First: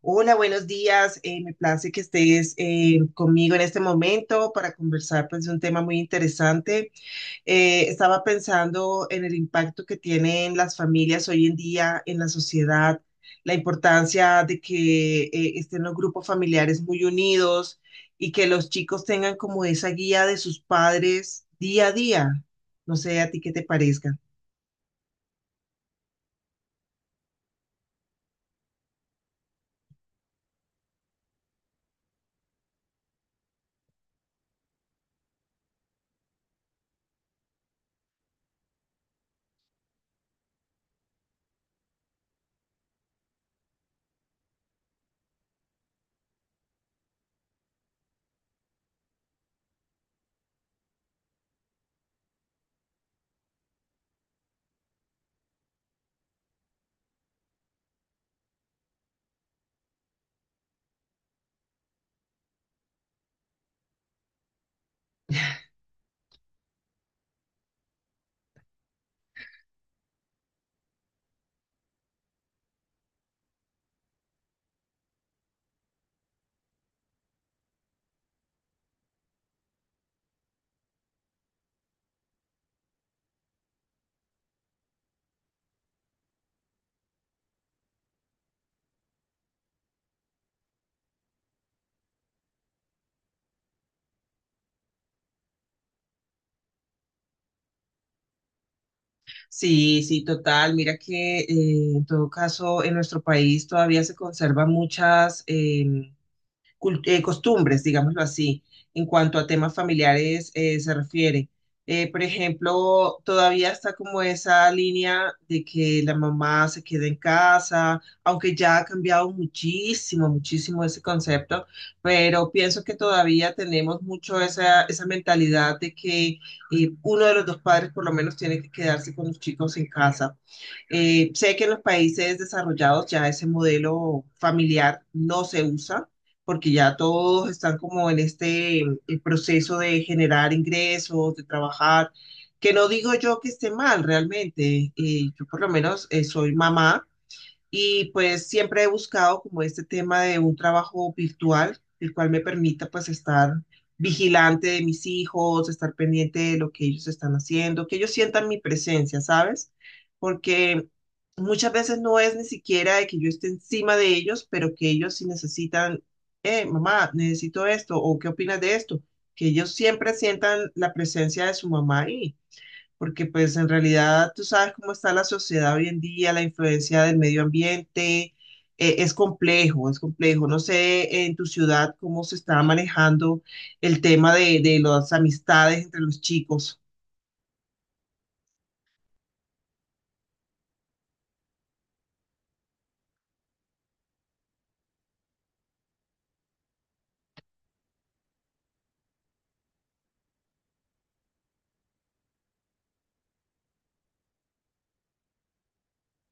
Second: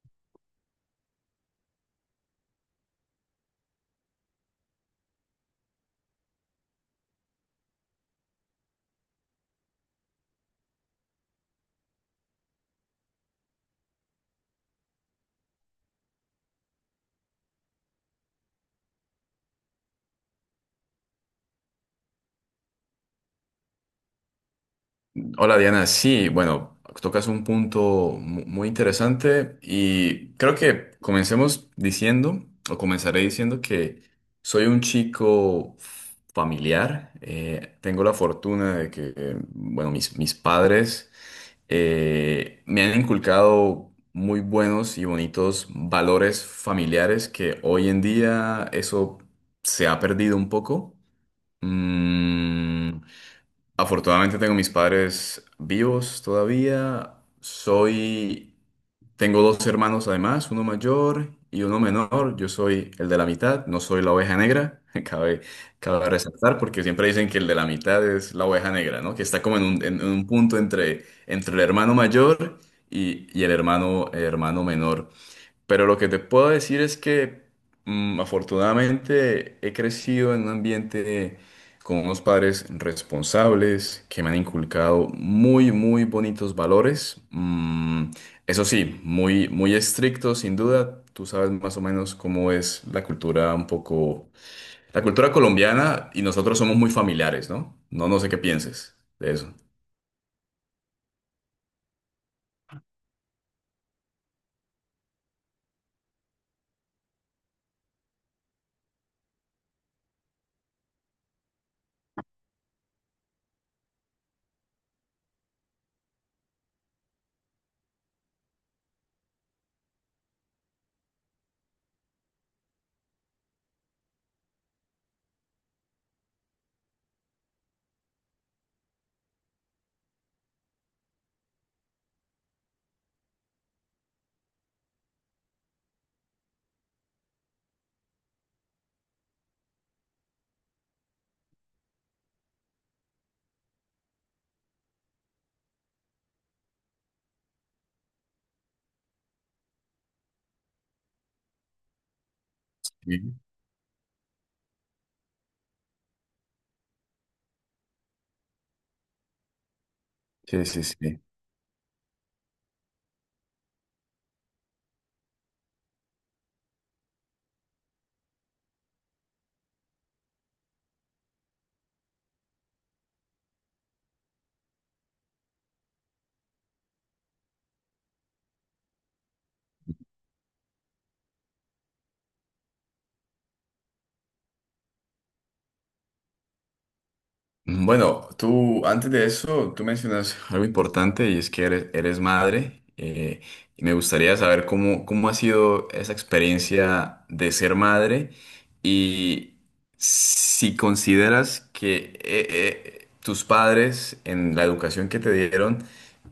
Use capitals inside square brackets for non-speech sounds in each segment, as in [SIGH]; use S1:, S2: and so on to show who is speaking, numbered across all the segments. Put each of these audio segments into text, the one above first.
S1: Hola, buenos días. Me place que estés conmigo en este momento para conversar, pues, de un tema muy interesante. Estaba pensando en el impacto que tienen las familias hoy en día en la sociedad, la importancia de que estén los grupos familiares muy unidos y que los chicos tengan como esa guía de sus padres día a día. No sé a ti qué te parezca.
S2: Hola Diana, sí, bueno, tocas un punto muy interesante y creo que comencemos diciendo, o comenzaré diciendo que soy un chico familiar. Tengo la fortuna de que, bueno, mis padres me han inculcado muy buenos y bonitos valores familiares que hoy en día eso se ha perdido un poco. Mm, Afortunadamente tengo mis padres vivos todavía. Soy, Tengo dos hermanos además, uno mayor y uno menor. Yo soy el de la mitad, no soy la oveja negra. [LAUGHS] Cabe resaltar porque siempre dicen que el de la mitad es la oveja negra, ¿no? Que está como en en un punto entre el hermano mayor y el hermano menor. Pero lo que te puedo decir es que afortunadamente he crecido en un ambiente con unos padres responsables que me han inculcado muy bonitos valores. Eso sí, muy estrictos, sin duda. Tú sabes más o menos cómo es la cultura un poco, la cultura colombiana y nosotros somos muy familiares, ¿no? No sé qué pienses de eso.
S1: Sí, sí, total. Mira que en todo caso en nuestro país todavía se conservan muchas costumbres, digámoslo así, en cuanto a temas familiares se refiere. Por ejemplo, todavía está como esa línea de que la mamá se quede en casa, aunque ya ha cambiado muchísimo, muchísimo ese concepto, pero pienso que todavía tenemos mucho esa mentalidad de que uno de los dos padres por lo menos tiene que quedarse con los chicos en casa. Sé que en los países desarrollados ya ese modelo familiar no se usa, porque ya todos están como en este el proceso de generar ingresos, de trabajar, que no digo yo que esté mal realmente. Yo por lo menos, soy mamá y pues siempre he buscado como este tema de un trabajo virtual, el cual me permita pues
S2: Sí,
S1: estar vigilante de mis hijos, estar pendiente de lo que ellos están haciendo, que ellos sientan mi presencia, ¿sabes?
S2: sí, sí.
S1: Porque
S2: Sí.
S1: muchas veces no es ni siquiera de que yo esté encima de ellos, pero que ellos sí necesitan, mamá, necesito esto, o qué opinas de esto, que ellos siempre sientan la presencia de su mamá ahí, porque pues en realidad tú sabes cómo está la sociedad hoy en día, la influencia del medio ambiente. Eh, es complejo, es complejo. No sé en tu ciudad cómo se está manejando el tema de las amistades entre los chicos.
S2: Bueno, tú antes de eso, tú mencionas algo importante y es que eres madre. Y me gustaría saber cómo ha sido esa experiencia de ser madre y si consideras que tus padres en la educación que te dieron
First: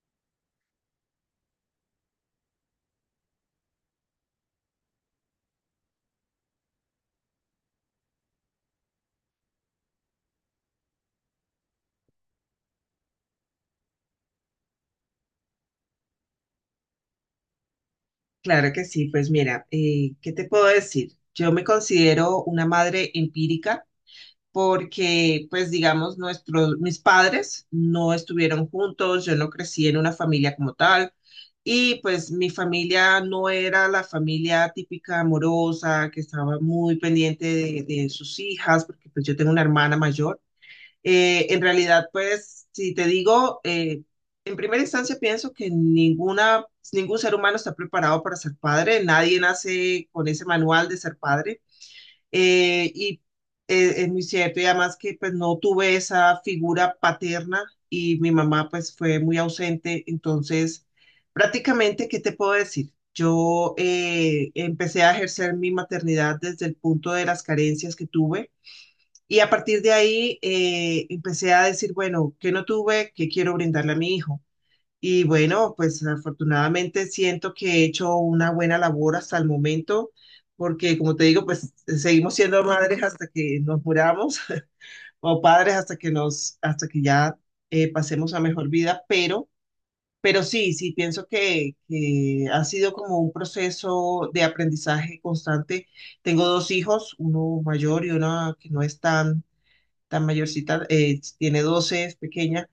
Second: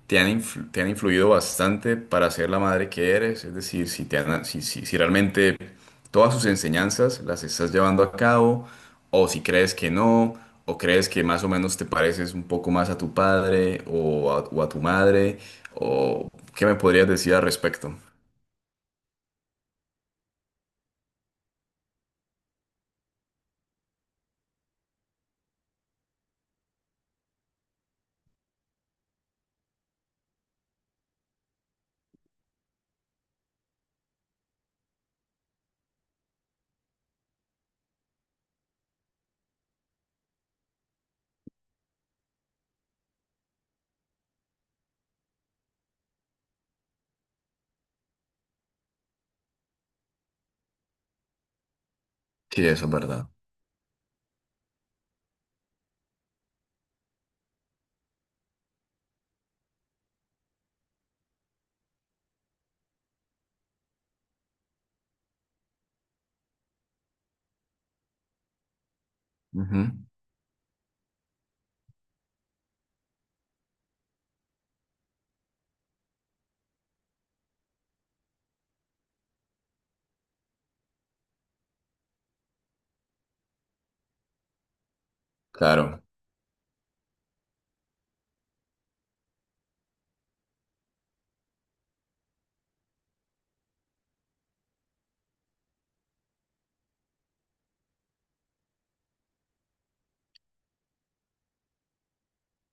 S2: te han, te han influido bastante para ser la madre que eres, es decir, te han, si realmente todas sus enseñanzas las estás llevando a cabo, o si crees que no, o crees que más o menos te pareces un poco más a tu padre o o a tu madre, o qué me podrías decir al respecto.
S1: Claro que sí. Pues mira, ¿qué te puedo decir? Yo me considero una madre empírica, porque, pues, digamos, mis padres no estuvieron juntos, yo no crecí en una familia como tal, y pues mi familia no era la familia típica amorosa, que estaba muy pendiente de sus hijas, porque pues yo tengo una hermana mayor. En realidad, pues, si te digo, en primera instancia pienso que ningún ser humano está preparado para ser padre, nadie nace con ese manual de ser padre.
S2: Sí, eso es
S1: Eh, y
S2: verdad.
S1: es muy cierto, y además que pues no tuve esa figura paterna y mi mamá pues fue muy ausente, entonces prácticamente, ¿qué te puedo decir? Yo empecé a ejercer mi maternidad desde el punto de las carencias que tuve, y a partir
S2: Ujú.
S1: de ahí empecé a decir, bueno, ¿qué no tuve? ¿Qué quiero brindarle a mi hijo? Y bueno, pues afortunadamente siento que he hecho una buena labor hasta el momento, porque como te digo, pues seguimos siendo madres hasta que nos muramos [LAUGHS] o padres hasta
S2: Claro.
S1: que hasta que ya pasemos a mejor vida, pero sí, sí pienso que ha sido como un proceso de aprendizaje constante. Tengo dos hijos, uno mayor y una que no es tan tan mayorcita. Eh, tiene 12, es pequeña.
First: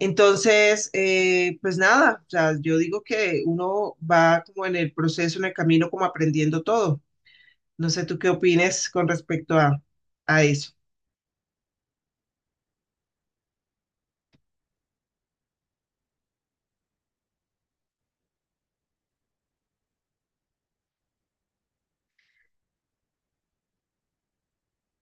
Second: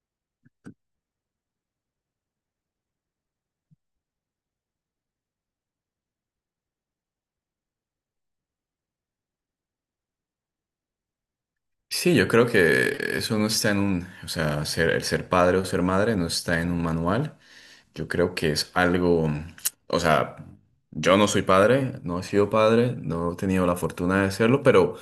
S1: Entonces, pues nada, o sea, yo digo que uno va como en el proceso, en el camino, como aprendiendo todo. No sé tú qué opines con respecto a eso.
S2: Sí, yo creo que eso no está en un, o sea, ser, el ser padre o ser madre no está en un manual. Yo creo que es algo, o sea, yo no soy padre, no he sido padre, no he tenido la fortuna de serlo, pero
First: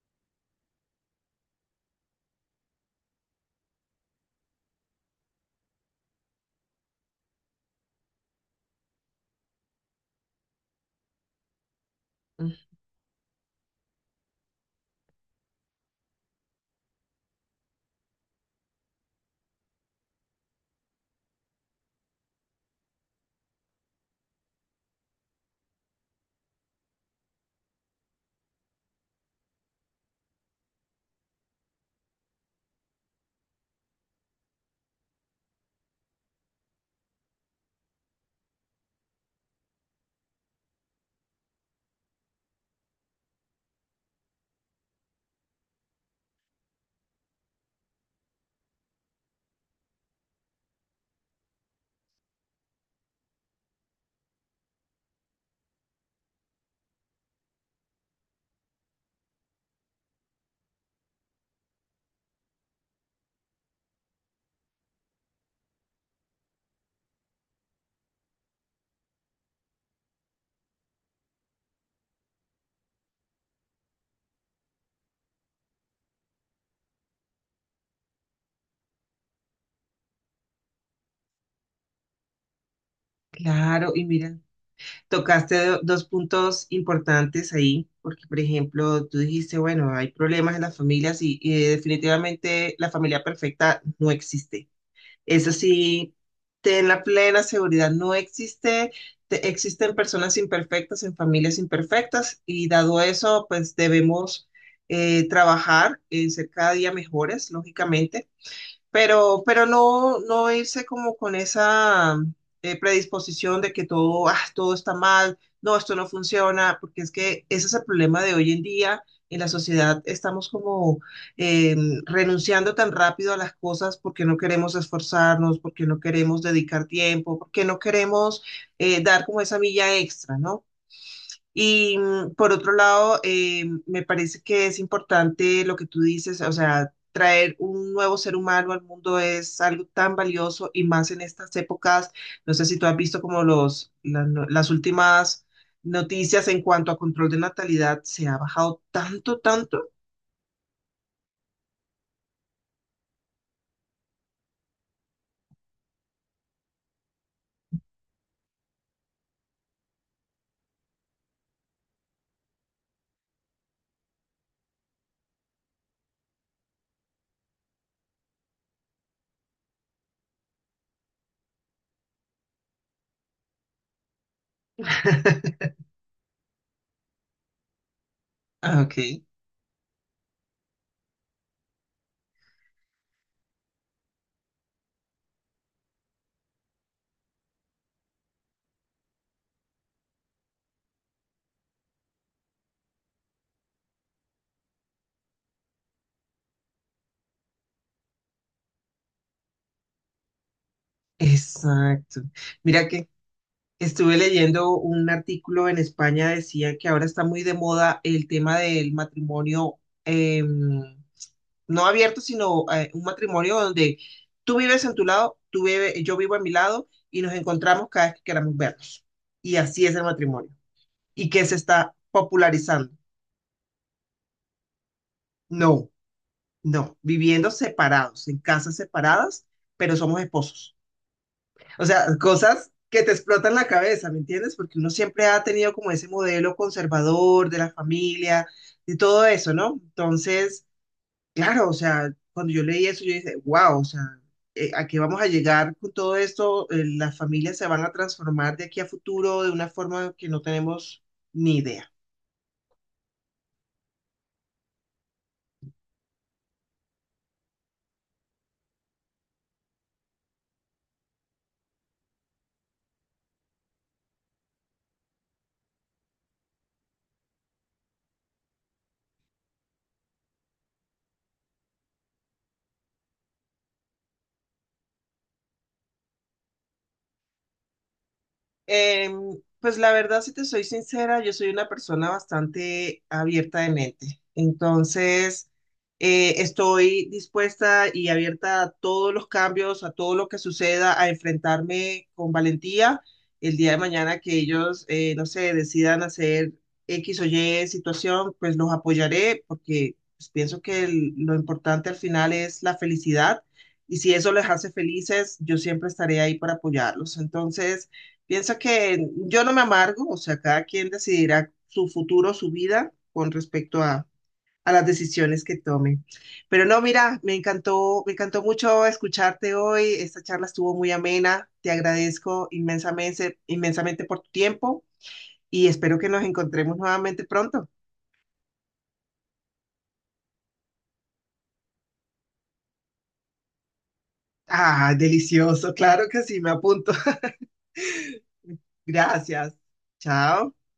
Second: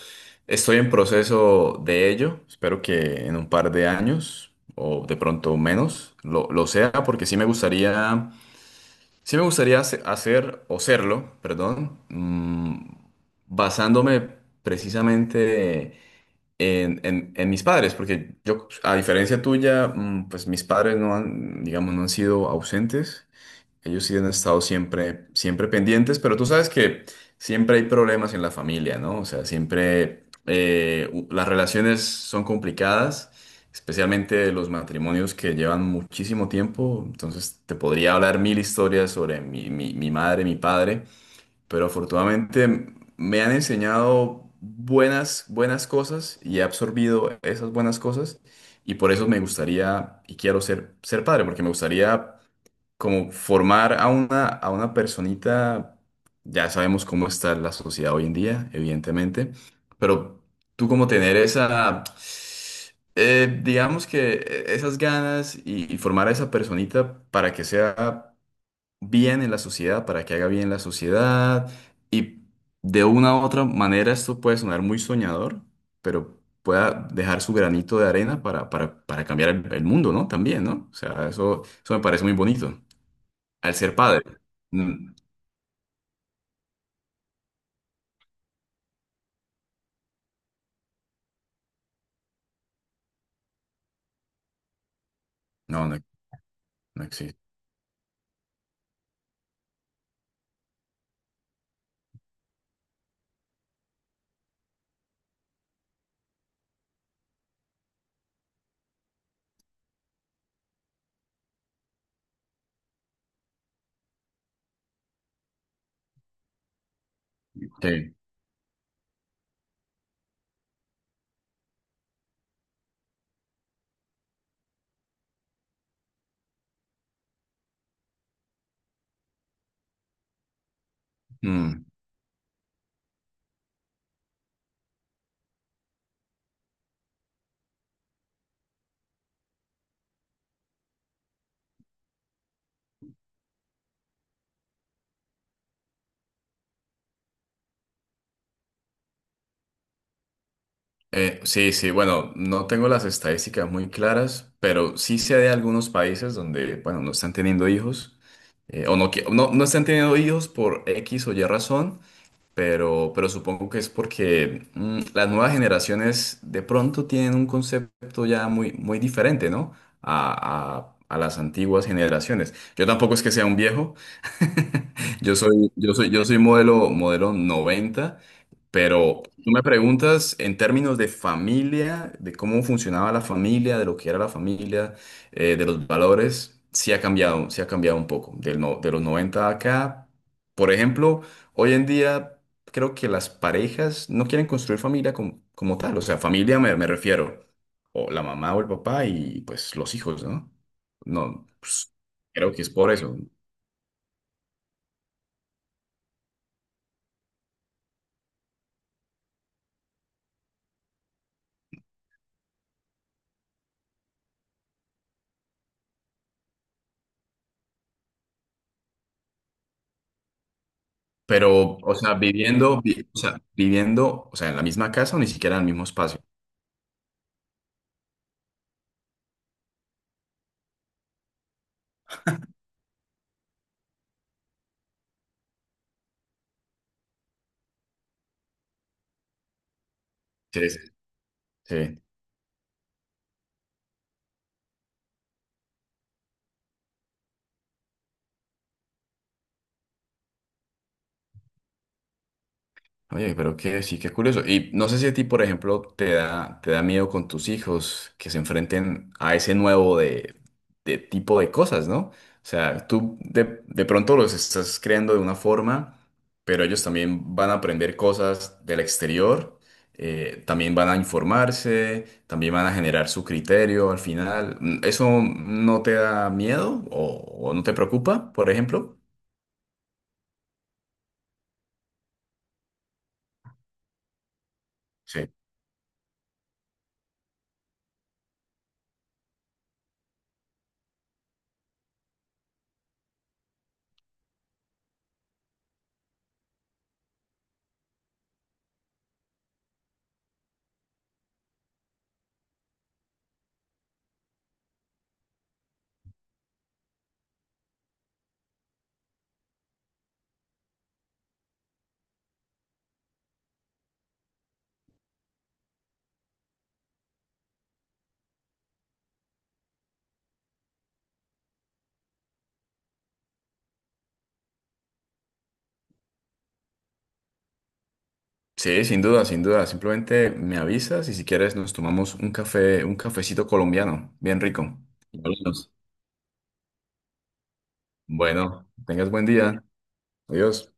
S2: estoy en proceso de ello. Espero que en un par de años o de pronto menos lo sea, porque sí me gustaría hacer o serlo, perdón,
S1: Mm.
S2: mm, basándome precisamente en, en mis padres, porque yo, a diferencia tuya, mm, pues mis padres no han, digamos, no han sido ausentes. Ellos sí han estado siempre pendientes, pero tú sabes que siempre hay problemas en la familia, ¿no? O sea, siempre las relaciones son complicadas, especialmente los matrimonios que llevan muchísimo tiempo. Entonces, te podría hablar mil historias sobre mi madre, mi padre, pero afortunadamente me han enseñado buenas cosas y he absorbido esas buenas cosas y por eso me gustaría y quiero ser padre, porque me gustaría como formar a a una personita, ya sabemos cómo está la sociedad hoy en día, evidentemente, pero tú como tener esa, digamos que esas ganas y formar a esa personita para que sea bien en la sociedad, para que haga bien la sociedad y de una u otra manera esto puede sonar muy soñador, pero pueda dejar su granito de arena para cambiar el mundo, ¿no? También, ¿no? O sea, eso me parece muy bonito. Al
S1: Claro,
S2: ser
S1: y
S2: padre.
S1: mira,
S2: Mm.
S1: tocaste dos puntos importantes ahí, porque por ejemplo, tú dijiste, bueno, hay problemas en las familias y definitivamente la familia perfecta no existe. Es
S2: No, no,
S1: así, ten la
S2: no existe.
S1: plena seguridad. No existe, existen personas imperfectas en familias imperfectas, y dado eso, pues debemos trabajar en ser cada día mejores, lógicamente, pero no, no irse como con esa predisposición de que todo, ah, todo está mal, no, esto no funciona, porque es que ese es el
S2: Sí.
S1: problema de hoy en día. En la sociedad estamos como eh, renunciando tan rápido a las cosas porque no queremos esforzarnos, porque no queremos dedicar tiempo, porque no queremos dar como esa milla extra, ¿no?
S2: Mm,
S1: Y por otro lado, me parece que es importante lo que tú dices, o sea, traer un nuevo ser humano al mundo es algo tan valioso y más en estas épocas. No sé si tú has visto como los, la- no- las últimas noticias en cuanto a control de natalidad, se ha bajado tanto, tanto.
S2: sí, sí, bueno, no tengo las estadísticas muy claras, pero sí sé de algunos países donde, bueno, no están teniendo hijos, o no, no están teniendo hijos por X o Y razón, pero supongo que es porque mm, las nuevas generaciones de pronto tienen un concepto ya muy diferente, ¿no? A las antiguas generaciones. Yo tampoco es que sea un viejo.
S1: [LAUGHS]
S2: Yo soy modelo noventa,
S1: Ah, ok,
S2: pero tú me preguntas en términos de familia, de cómo funcionaba la familia, de lo que era la familia, de los valores, sí ha cambiado un poco. Del de los 90 acá, por ejemplo, hoy en día creo que las parejas no quieren construir familia como tal, o sea, familia me refiero, o la mamá o el papá y pues los hijos, ¿no? No, pues,
S1: exacto.
S2: creo que es
S1: Mira
S2: por
S1: que
S2: eso.
S1: estuve leyendo un artículo en España, decía que ahora está muy de moda el tema del matrimonio. em, no abierto, sino, un matrimonio donde tú vives en tu lado, yo vivo a mi lado y nos encontramos cada vez que queramos vernos. Y así es el matrimonio. ¿Y qué se
S2: Pero, o
S1: está
S2: sea,
S1: popularizando?
S2: o sea, viviendo, o sea, en la misma casa o ni siquiera en el mismo
S1: No,
S2: espacio.
S1: no, viviendo separados, en casas separadas, pero somos esposos. O sea, cosas que te explotan la cabeza, ¿me entiendes? Porque uno siempre ha tenido como ese modelo conservador de la familia, de todo eso, ¿no? Entonces...
S2: Sí, sí.
S1: Claro, o
S2: Sí.
S1: sea, cuando yo leí eso, yo dije, wow, o sea, ¿a qué vamos a llegar con todo esto? Las familias se van a transformar de aquí a futuro de una forma que no tenemos ni idea.
S2: Oye, pero que sí, qué curioso. Y no sé si a ti, por ejemplo, te da miedo con tus hijos que se enfrenten a ese nuevo de tipo de cosas, ¿no? O sea, tú de pronto los estás creando de una forma, pero ellos también van a aprender cosas del exterior, también van a informarse, también van a generar su criterio al final. Mm, ¿eso no te da miedo o no te preocupa, por ejemplo?
S1: Em, pues la verdad, si te soy sincera, yo soy una persona bastante abierta de mente.
S2: Sí.
S1: Entonces, estoy dispuesta y abierta a todos los cambios, a todo lo que suceda, a enfrentarme con valentía el día de mañana que ellos, no sé, decidan hacer X o Y situación, pues los apoyaré porque pues, pienso que lo importante al final es la felicidad, y si eso les hace felices, yo siempre estaré ahí para apoyarlos. Entonces... Pienso que yo no me amargo, o sea, cada quien decidirá su futuro, su vida con respecto a las decisiones que tome. Pero no, mira, me encantó mucho escucharte hoy. Esta charla estuvo muy amena. Te agradezco inmensamente, inmensamente por tu tiempo y espero que nos encontremos nuevamente pronto.
S2: Sí, sin duda, sin duda. Simplemente me avisas y si quieres nos tomamos un café, un cafecito colombiano, bien rico.
S1: Ah,
S2: Hablamos.
S1: delicioso, claro que sí, me apunto. [LAUGHS]
S2: Bueno, tengas buen
S1: Gracias.
S2: día.
S1: Chao.
S2: Adiós.